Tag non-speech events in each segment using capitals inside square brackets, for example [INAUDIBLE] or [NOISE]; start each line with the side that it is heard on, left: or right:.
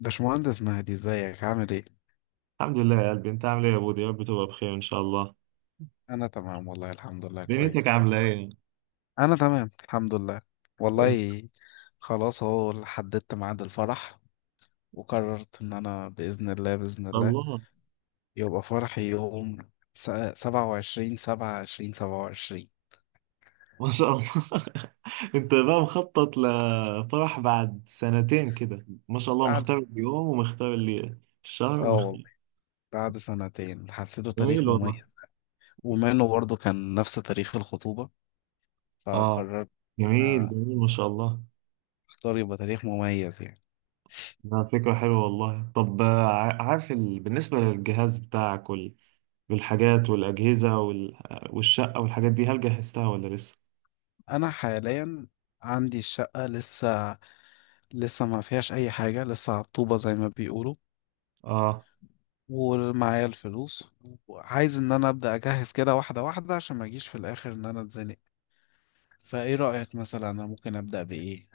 left: باشمهندس مهدي، ازيك؟ عامل ايه؟
right: الحمد لله يا قلبي، انت عامل ايه يا بودي؟ يا رب تبقى بخير ان شاء الله.
left: انا تمام والله، الحمد لله
right: دنيتك
left: كويس.
right: عامله ايه؟ ان
left: انا تمام الحمد لله. والله. خلاص اهو، حددت ميعاد الفرح. وقررت ان انا باذن الله باذن
right: شاء
left: الله
right: الله.
left: يبقى فرحي يوم 27، سبعة عشرين، 27.
right: ما شاء الله. [LAUGHS] انت بقى مخطط لفرح بعد سنتين كده، ما شاء الله
left: بعد.
right: مختار اليوم ومختار الليله الشهر
left: اه والله،
right: ومختار.
left: بعد سنتين حسيته تاريخ
right: جميل والله.
left: مميز. وما انه برضه كان نفس تاريخ الخطوبة،
right: اه.
left: فقررت ان
right: جميل
left: انا
right: جميل ما شاء الله.
left: اختار يبقى تاريخ مميز يعني.
right: ده فكره حلوه والله. طب عارف بالنسبه للجهاز بتاعك والحاجات والاجهزه والشقه والحاجات دي، هل جهزتها ولا لسه؟
left: انا حاليا عندي الشقة لسه ما فيهاش اي حاجه، لسه على الطوبه زي ما بيقولوا.
right: اه.
left: ومعايا الفلوس، وعايز ان انا ابدا اجهز كده واحده واحده عشان ما اجيش في الاخر ان انا اتزنق. فايه رايك، مثلا انا ممكن ابدا بايه؟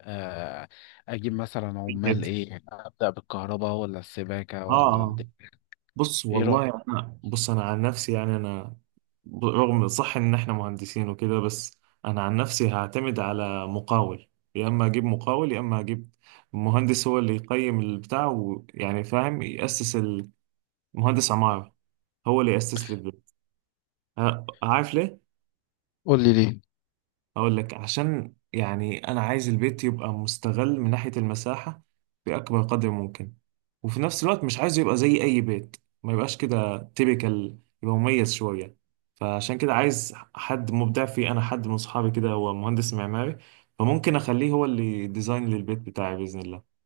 left: آه، اجيب مثلا،
right: ايه
left: عمال
right: كده.
left: ايه ابدا بالكهرباء ولا السباكه ولا
right: اه. بص
left: ايه
right: والله
left: رايك؟
right: انا، بص انا عن نفسي، يعني انا رغم صح ان احنا مهندسين وكده، بس انا عن نفسي هعتمد على مقاول. يا اما اجيب مقاول يا اما اجيب مهندس هو اللي يقيم البتاع، ويعني فاهم يأسس، المهندس عمارة هو اللي يأسس لي البيت. عارف ليه؟
left: قول لي ليه.
right: اقول لك، عشان يعني انا عايز البيت يبقى مستغل من ناحية المساحة بأكبر قدر ممكن، وفي نفس الوقت مش عايزه يبقى زي اي بيت. ما يبقاش كده تيبيكال، يبقى مميز شوية. فعشان كده عايز حد مبدع فيه، انا حد من صحابي كده هو مهندس معماري، فممكن اخليه هو اللي ديزاين للبيت بتاعي بإذن الله.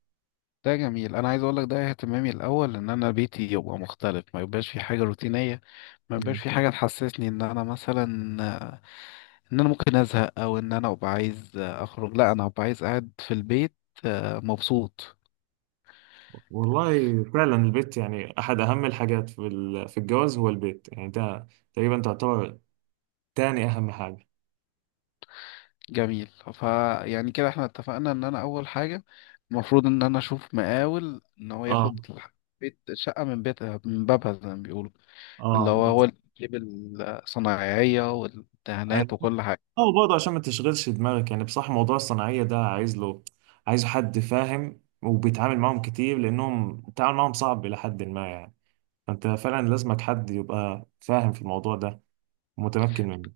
left: ده جميل، انا عايز اقول لك ده اهتمامي الاول ان انا بيتي يبقى مختلف، ما يبقاش في حاجه روتينيه، ما يبقاش
right: مم.
left: في حاجه تحسسني ان انا مثلا ان انا ممكن ازهق، او ان انا ابقى عايز اخرج. لا، انا هبقى عايز قاعد في البيت، مبسوط.
right: والله فعلا البيت يعني احد اهم الحاجات في الجواز، هو البيت يعني ده تقريبا تعتبر تاني اهم حاجة.
left: جميل. فيعني كده احنا اتفقنا ان انا اول حاجة المفروض ان انا اشوف مقاول، ان هو
right: اه،
left: ياخد بيت شقة من بيت، من بابها زي ما بيقولوا، اللي
right: اه،
left: هو هو اللي يجيب الصنايعية والدهانات
right: أيوة.
left: وكل حاجة.
right: اه، برضه عشان ما تشغلش دماغك، يعني بصح موضوع الصناعية ده، عايز له عايز حد فاهم وبيتعامل معاهم كتير، لأنهم التعامل معاهم صعب إلى حد ما يعني. فأنت فعلا لازمك حد يبقى فاهم في الموضوع ده ومتمكن منه.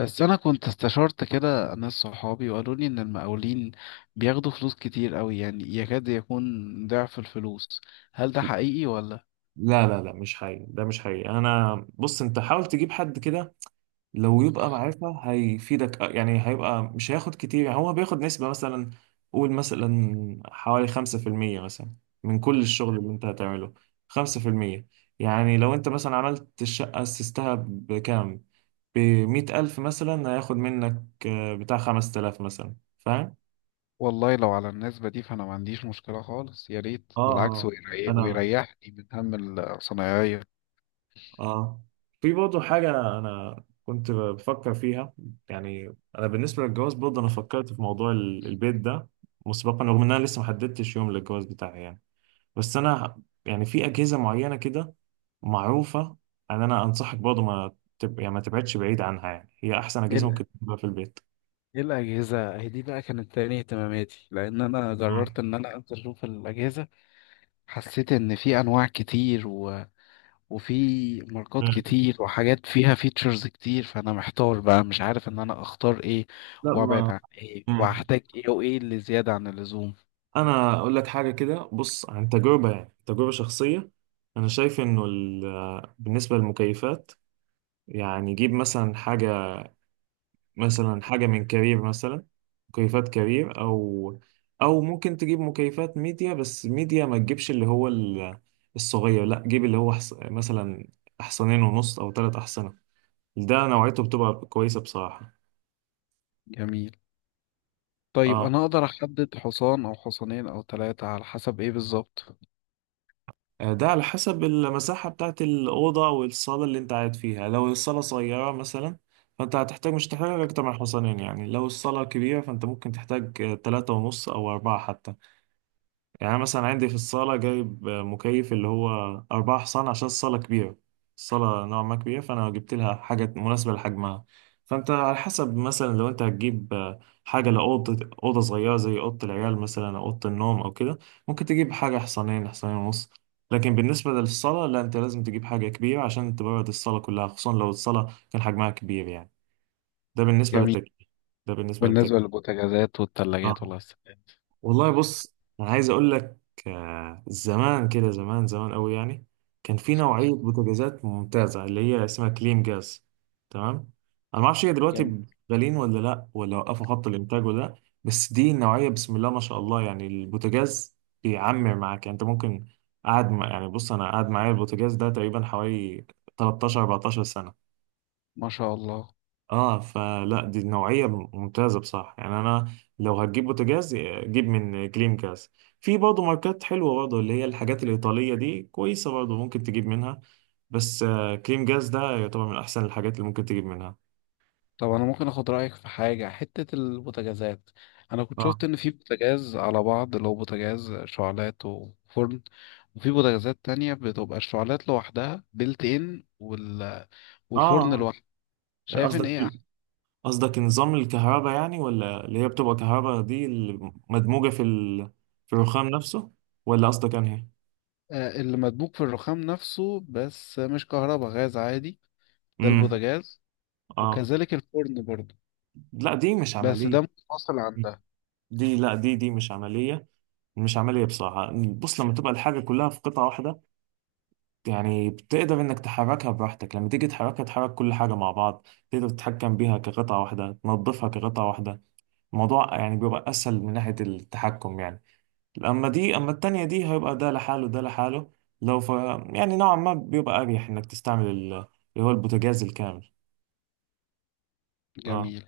left: بس انا كنت استشرت كده ناس صحابي، وقالوا لي ان المقاولين بياخدوا فلوس كتير قوي، يعني يكاد يكون ضعف الفلوس. هل ده حقيقي ولا؟
right: لا لا لا، مش حقيقي، ده مش حقيقي. أنا بص، أنت حاول تجيب حد كده لو يبقى معرفة هيفيدك، يعني هيبقى مش هياخد كتير، يعني هو بياخد نسبة مثلا. قول مثلا حوالي 5% مثلا من كل الشغل اللي انت هتعمله. 5%. يعني لو انت مثلا عملت الشقة أسستها بكام؟ بـ100,000 مثلا، هياخد منك بتاع 5,000 مثلا. فاهم؟
left: والله، لو على النسبة دي فأنا ما عنديش مشكلة خالص، يا ريت
right: اه،
left: بالعكس،
right: اه. أنا
left: ويريحني من هم الصنايعية.
right: اه في برضه حاجة أنا كنت بفكر فيها. يعني أنا بالنسبة للجواز برضه، أنا فكرت في موضوع البيت ده مسبقا، رغم إن أنا لسه محددتش يوم للجواز بتاعي يعني. بس أنا يعني في أجهزة معينة كده معروفة، أن أنا أنصحك برضه ما تب... يعني ما تبعدش بعيد عنها، يعني هي أحسن
left: ايه
right: أجهزة
left: ال-
right: ممكن تبقى في البيت.
left: إيه الاجهزه هي دي بقى، كانت تاني اهتماماتي، لان انا
right: اه،
left: جربت ان انا انزل اشوف الاجهزه. حسيت ان في انواع كتير وفي ماركات كتير وحاجات فيها فيتشرز كتير، فانا محتار بقى، مش عارف ان انا اختار ايه
right: لا،
left: وابعد
right: ما.
left: عن ايه
right: مم.
left: وهحتاج ايه وايه اللي زياده عن اللزوم.
right: أنا أقول لك حاجة كده، بص عن تجربة يعني، تجربة شخصية. أنا شايف إنه بالنسبة للمكيفات، يعني جيب مثلا حاجة، مثلا حاجة من كارير مثلا. مكيفات كارير، أو ممكن تجيب مكيفات ميديا، بس ميديا ما تجيبش اللي هو الصغير، لا جيب اللي هو مثلا أحصنين ونص أو تلات أحصنة. ده نوعيته بتبقى كويسة بصراحة.
left: جميل. طيب
right: اه.
left: انا اقدر احدد حصان او حصانين او ثلاثه على حسب ايه بالظبط؟
right: ده على حسب المساحة بتاعت الأوضة والصالة اللي أنت قاعد فيها. لو الصالة صغيرة مثلا، فأنت هتحتاج، مش هتحتاج أكتر من حصانين يعني. لو الصالة كبيرة، فأنت ممكن تحتاج تلاتة ونص أو أربعة حتى. يعني أنا مثلا عندي في الصالة جايب مكيف اللي هو أربعة حصان، عشان الصالة كبيرة. الصالة نوعا ما كبيرة، فأنا جبت لها حاجة مناسبة لحجمها. فأنت على حسب مثلا، لو أنت هتجيب حاجة لأوضة صغيرة زي أوضة العيال مثلا، أو أوضة النوم أو كده، ممكن تجيب حاجة حصانين، حصانين ونص. لكن بالنسبة للصالة لا، أنت لازم تجيب حاجة كبيرة عشان تبرد الصالة كلها، خصوصا لو الصالة كان حجمها كبير يعني. ده بالنسبة
left: جميل.
right: للتكييف. ده بالنسبة
left: بالنسبة
right: للتكييف.
left: للبوتاجازات والثلاجات
right: آه.
left: والغسالات.
right: والله بص، انا عايز اقول لك، زمان كده، زمان زمان قوي يعني، كان في نوعيه بوتاجازات ممتازه اللي هي اسمها كليم جاز. تمام. انا ما اعرفش هي
left: جميل،
right: دلوقتي غاليين ولا لا، ولا وقفوا خط الانتاج ولا لا، بس دي النوعيه بسم الله ما شاء الله. يعني البوتاجاز بيعمر معاك، يعني انت ممكن يعني بص انا قاعد معايا البوتاجاز ده تقريبا حوالي 13 14 سنه.
left: ما شاء الله.
right: اه، فلا دي نوعية ممتازة بصراحة، يعني انا لو هتجيب بوتاجاز، جيب من كليم كاس. في برضه ماركات حلوة، برضه اللي هي الحاجات الإيطالية دي كويسة برضه، ممكن تجيب منها. بس كليم جاز ده يعتبر من احسن الحاجات اللي ممكن تجيب منها.
left: طب أنا ممكن أخد رأيك في حاجة حتة البوتاجازات؟ أنا كنت
right: اه،
left: شفت إن في بوتاجاز على بعض، اللي هو بوتاجاز شعلات وفرن، وفي بوتاجازات تانية بتبقى الشعلات لوحدها بيلت إن
right: اه،
left: والفرن
right: آه.
left: لوحده. شايف إن
right: قصدك
left: إيه
right: قصدك نظام الكهرباء، يعني ولا اللي هي بتبقى كهرباء دي اللي مدموجة في الرخام نفسه؟ ولا قصدك انهي؟
left: اللي مدبوك في الرخام نفسه، بس مش كهرباء، غاز عادي. ده
right: امم.
left: البوتاجاز،
right: اه.
left: وكذلك الفرن برضه،
right: لا، دي مش
left: بس ده
right: عملية.
left: منفصل عن ده.
right: دي، لا دي مش عملية. مش عملية بصراحة، بص لما تبقى الحاجة كلها في قطعة واحدة، يعني بتقدر انك تحركها براحتك، لما تيجي تحركها تحرك كل حاجة مع بعض، تقدر تتحكم بيها كقطعة واحدة، تنظفها كقطعة واحدة. الموضوع يعني بيبقى اسهل من ناحية التحكم يعني. اما دي، اما التانية دي هيبقى ده لحاله، ده لحاله. لو ف يعني نوعا ما بيبقى اريح انك تستعمل اللي هو البوتاجاز الكامل. اه.
left: جميل.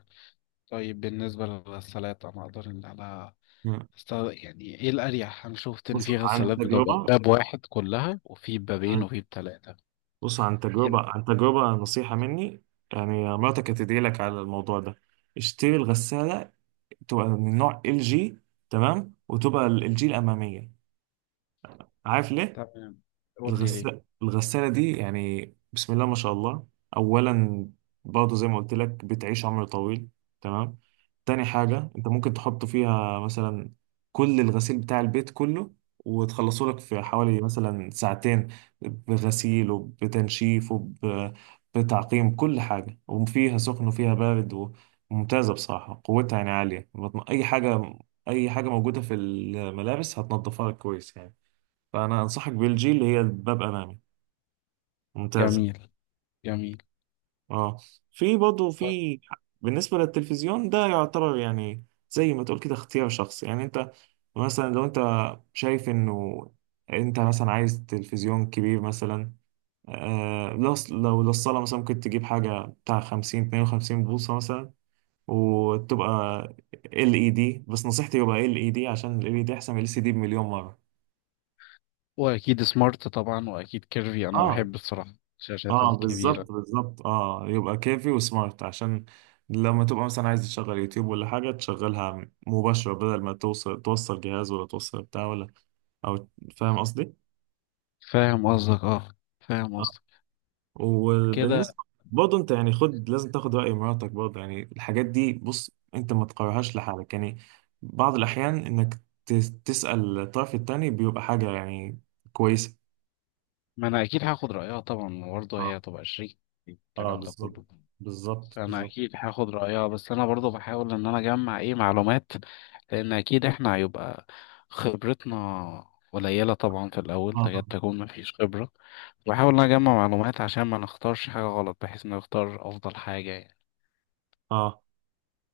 left: طيب بالنسبة للغسالات أنا أقدر إن أنا
right: مم.
left: أست- يعني إيه الأريح؟ أنا شفت إن
right: بص
left: في
right: عن
left: غسالات بتبقى
right: تجربة.
left: باب واحد كلها، وفي بابين،
right: آه.
left: وفي بتلاتة.
right: بص عن
left: إيه،
right: تجربة،
left: لا.
right: عن تجربة، نصيحة مني. يعني مراتك هتدعي لك على الموضوع ده. اشتري الغسالة، تبقى من نوع LG. تمام، وتبقى LG الأمامية. عارف ليه؟
left: تمام، قول لي ليه.
right: الغسالة دي، يعني بسم الله ما شاء الله. أولا، برضه زي ما قلت لك بتعيش عمر طويل. تمام. تاني حاجة، أنت ممكن تحط فيها مثلا كل الغسيل بتاع البيت كله، وتخلصه لك في حوالي مثلا ساعتين، بغسيل وبتنشيف وبتعقيم كل حاجة، وفيها سخن وفيها بارد، وممتازة بصراحة. قوتها يعني عالية، أي حاجة، أي حاجة موجودة في الملابس هتنضفها لك كويس يعني. فانا انصحك بالجي، اللي هي باب امامي، ممتازه.
left: جميل، جميل.
right: اه. في برضه
left: طيب.
right: بالنسبه للتلفزيون ده يعتبر يعني زي ما تقول كده اختيار شخصي، يعني انت مثلا لو انت شايف انه انت مثلا عايز تلفزيون كبير مثلا. لو للصاله مثلا ممكن تجيب حاجه بتاع 50 52 بوصه مثلا، وتبقى LED، بس نصيحتي يبقى LED عشان LED احسن من LCD بمليون مره.
left: وأكيد سمارت طبعا، وأكيد كيرفي، أنا
right: اه،
left: بحب الصراحة الشاشات
right: اه،
left: الكبيرة.
right: بالظبط، بالظبط. اه، يبقى كافي وسمارت، عشان لما تبقى مثلا عايز تشغل يوتيوب ولا حاجة تشغلها مباشرة، بدل ما توصل جهاز ولا توصل بتاع، ولا. او، فاهم قصدي؟
left: فاهم قصدك. أه، فاهم
right: اه.
left: قصدك. كده
right: وبالنسبة برضه انت يعني، لازم تاخد رأي مراتك برضه. يعني الحاجات دي بص، انت ما تقررهاش لحالك يعني، بعض الأحيان انك تسأل الطرف التاني بيبقى حاجة يعني كويسة.
left: ما أنا أكيد هاخد رأيها طبعا، برضه
right: اه،
left: هي هتبقى شريك في
right: اه،
left: الكلام ده
right: بالظبط،
left: كله.
right: بالظبط،
left: انا
right: بالظبط.
left: اكيد هاخد رايها، بس انا برضو بحاول ان انا اجمع ايه معلومات، لان اكيد احنا هيبقى خبرتنا قليله طبعا في الاول، تكاد
right: اه،
left: تكون مفيش خبره. بحاول ان انا اجمع معلومات عشان ما نختارش حاجه غلط، بحيث ان نختار افضل حاجه يعني.
right: اه.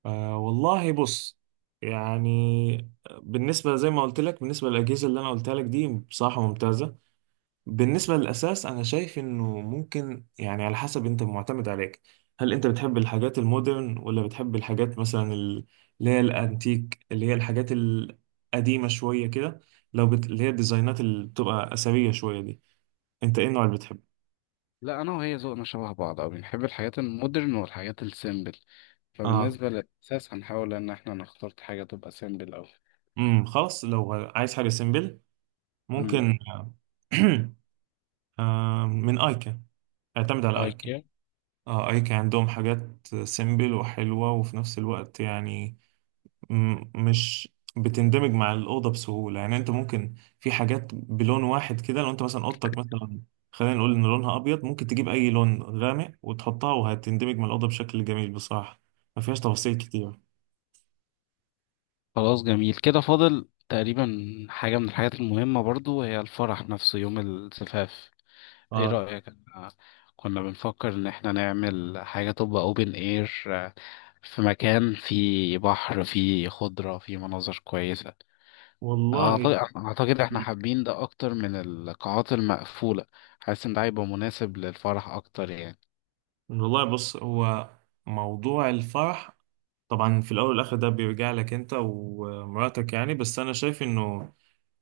right: والله بص، يعني بالنسبة، زي ما قلت لك، بالنسبة للأجهزة اللي أنا قلتها لك دي بصراحة ممتازة. بالنسبة للأساس، أنا شايف إنه ممكن يعني، على حسب، أنت معتمد عليك. هل أنت بتحب الحاجات المودرن ولا بتحب الحاجات مثلا اللي هي الأنتيك، اللي هي الحاجات القديمة شوية كده. اللي هي الديزاينات اللي بتبقى أثرية شوية دي، أنت إيه النوع اللي بتحبه؟
left: لا، انا وهي ذوقنا شبه بعض، او بنحب الحاجات المودرن والحاجات السيمبل.
right: آه.
left: فبالنسبه للاساس هنحاول ان احنا نختار حاجه تبقى سيمبل او.
right: خلاص، لو عايز حاجة سيمبل، ممكن [CLEARS THROAT] من أيكا. اعتمد على ايكن.
left: امم.
right: اه، ايكن عندهم حاجات سيمبل وحلوة، وفي نفس الوقت يعني، مش بتندمج مع الأوضة بسهولة. يعني انت ممكن في حاجات بلون واحد كده، لو انت مثلا أوضتك مثلا خلينا نقول ان لونها ابيض، ممكن تجيب اي لون غامق وتحطها، وهتندمج مع الأوضة بشكل جميل بصراحة. ما فيهاش تفاصيل كتير.
left: خلاص جميل كده، فاضل تقريبا حاجة من الحاجات المهمة برضو، هي الفرح نفسه يوم الزفاف. ايه
right: اه.
left: رأيك؟ أنا كنا بنفكر ان احنا نعمل حاجة تبقى اوبن اير، في مكان فيه بحر، فيه خضرة، فيه مناظر كويسة.
right: والله
left: اعتقد احنا حابين ده اكتر من القاعات المقفولة، حاسس ان ده هيبقى مناسب للفرح اكتر يعني.
right: والله بص هو، موضوع الفرح طبعا في الاول والاخر ده بيرجع لك انت ومراتك يعني، بس انا شايف انه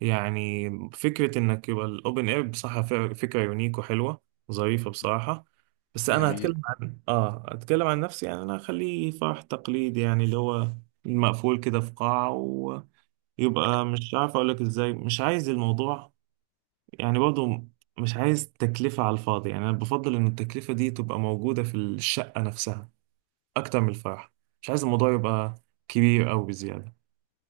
right: يعني فكره انك يبقى الاوبن اير بصراحه، فكره يونيك وحلوه، ظريفه بصراحه. بس انا
left: جميل.
right: هتكلم عن، هتكلم عن نفسي، يعني انا اخليه فرح تقليدي، يعني اللي هو المقفول كده في قاعه. ويبقى مش عارف اقول لك ازاي، مش عايز الموضوع يعني برضه، مش عايز تكلفة على الفاضي. يعني أنا بفضل إن التكلفة دي تبقى موجودة في الشقة نفسها، أكتر من الفرح. مش عايز الموضوع يبقى كبير أوي بزيادة.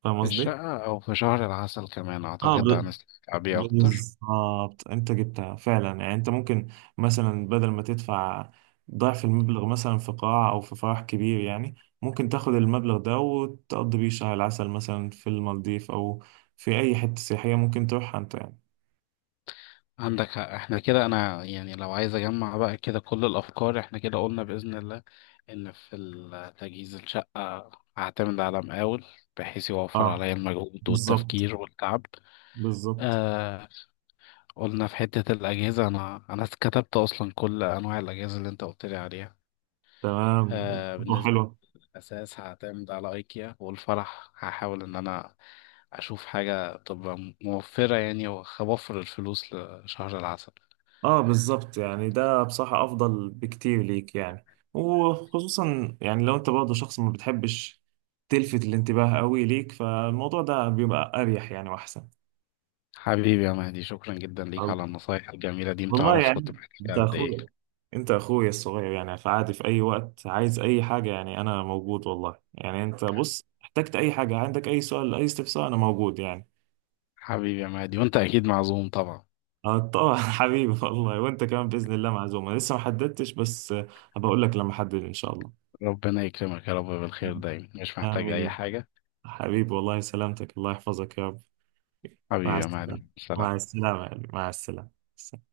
right: فاهم
left: في
right: قصدي؟
left: الشقة او في شهر العسل كمان
right: اه،
left: اعتقد ده هنستمتع بيه اكتر.
right: بالظبط أنت جبتها فعلا، يعني أنت ممكن مثلا بدل ما تدفع ضعف المبلغ مثلا في قاعة أو في فرح كبير يعني، ممكن تاخد المبلغ ده وتقضي بيه شهر العسل مثلا في المالديف، أو في أي حتة سياحية ممكن تروحها أنت يعني.
left: عندك حق، احنا كده، انا يعني لو عايز اجمع بقى كده كل الافكار، احنا كده قلنا باذن الله ان في تجهيز الشقه هعتمد على مقاول، بحيث يوفر
right: اه،
left: عليا المجهود
right: بالظبط،
left: والتفكير والتعب.
right: بالظبط.
left: آه قلنا في حته الاجهزه، انا كتبت اصلا كل انواع الاجهزه اللي انت قلت لي عليها.
right: تمام. برضه
left: بالنسبه
right: حلوة.
left: للاساس هعتمد على ايكيا، والفرح هحاول ان انا اشوف حاجه تبقى موفره يعني، واوفر الفلوس لشهر العسل.
right: اه، بالظبط، يعني ده بصراحة أفضل بكتير ليك يعني، وخصوصا يعني لو أنت برضه شخص ما بتحبش تلفت الانتباه قوي ليك، فالموضوع ده بيبقى أريح يعني، وأحسن.
left: حبيبي يا مهدي، شكرا جدا ليك
right: الله.
left: على النصايح الجميلة دي،
right: والله
left: متعرفش كنت
right: يعني أنت
left: محتاجها قد ايه.
right: أخويا، أنت أخويا الصغير يعني، فعادي في أي وقت عايز أي حاجة يعني أنا موجود والله. يعني أنت بص، احتجت أي حاجة، عندك أي سؤال، أي استفسار، أنا موجود يعني.
left: حبيبي يا مهدي، وانت اكيد معزوم طبعا.
right: اه طبعا. [LAUGHS] حبيبي والله، وانت كمان باذن الله معزومه، لسه ما حددتش، بس هبقى اقول لك لما احدد ان شاء الله.
left: ربنا يكرمك يا رب بالخير دايما، مش محتاج اي
right: امين.
left: حاجة.
right: حبيبي والله، سلامتك، الله يحفظك يا رب. مع
left: حبيبي يا
right: السلامه.
left: مهدي،
right: مع
left: سلام.
right: السلامه يا قلبي، مع السلامه.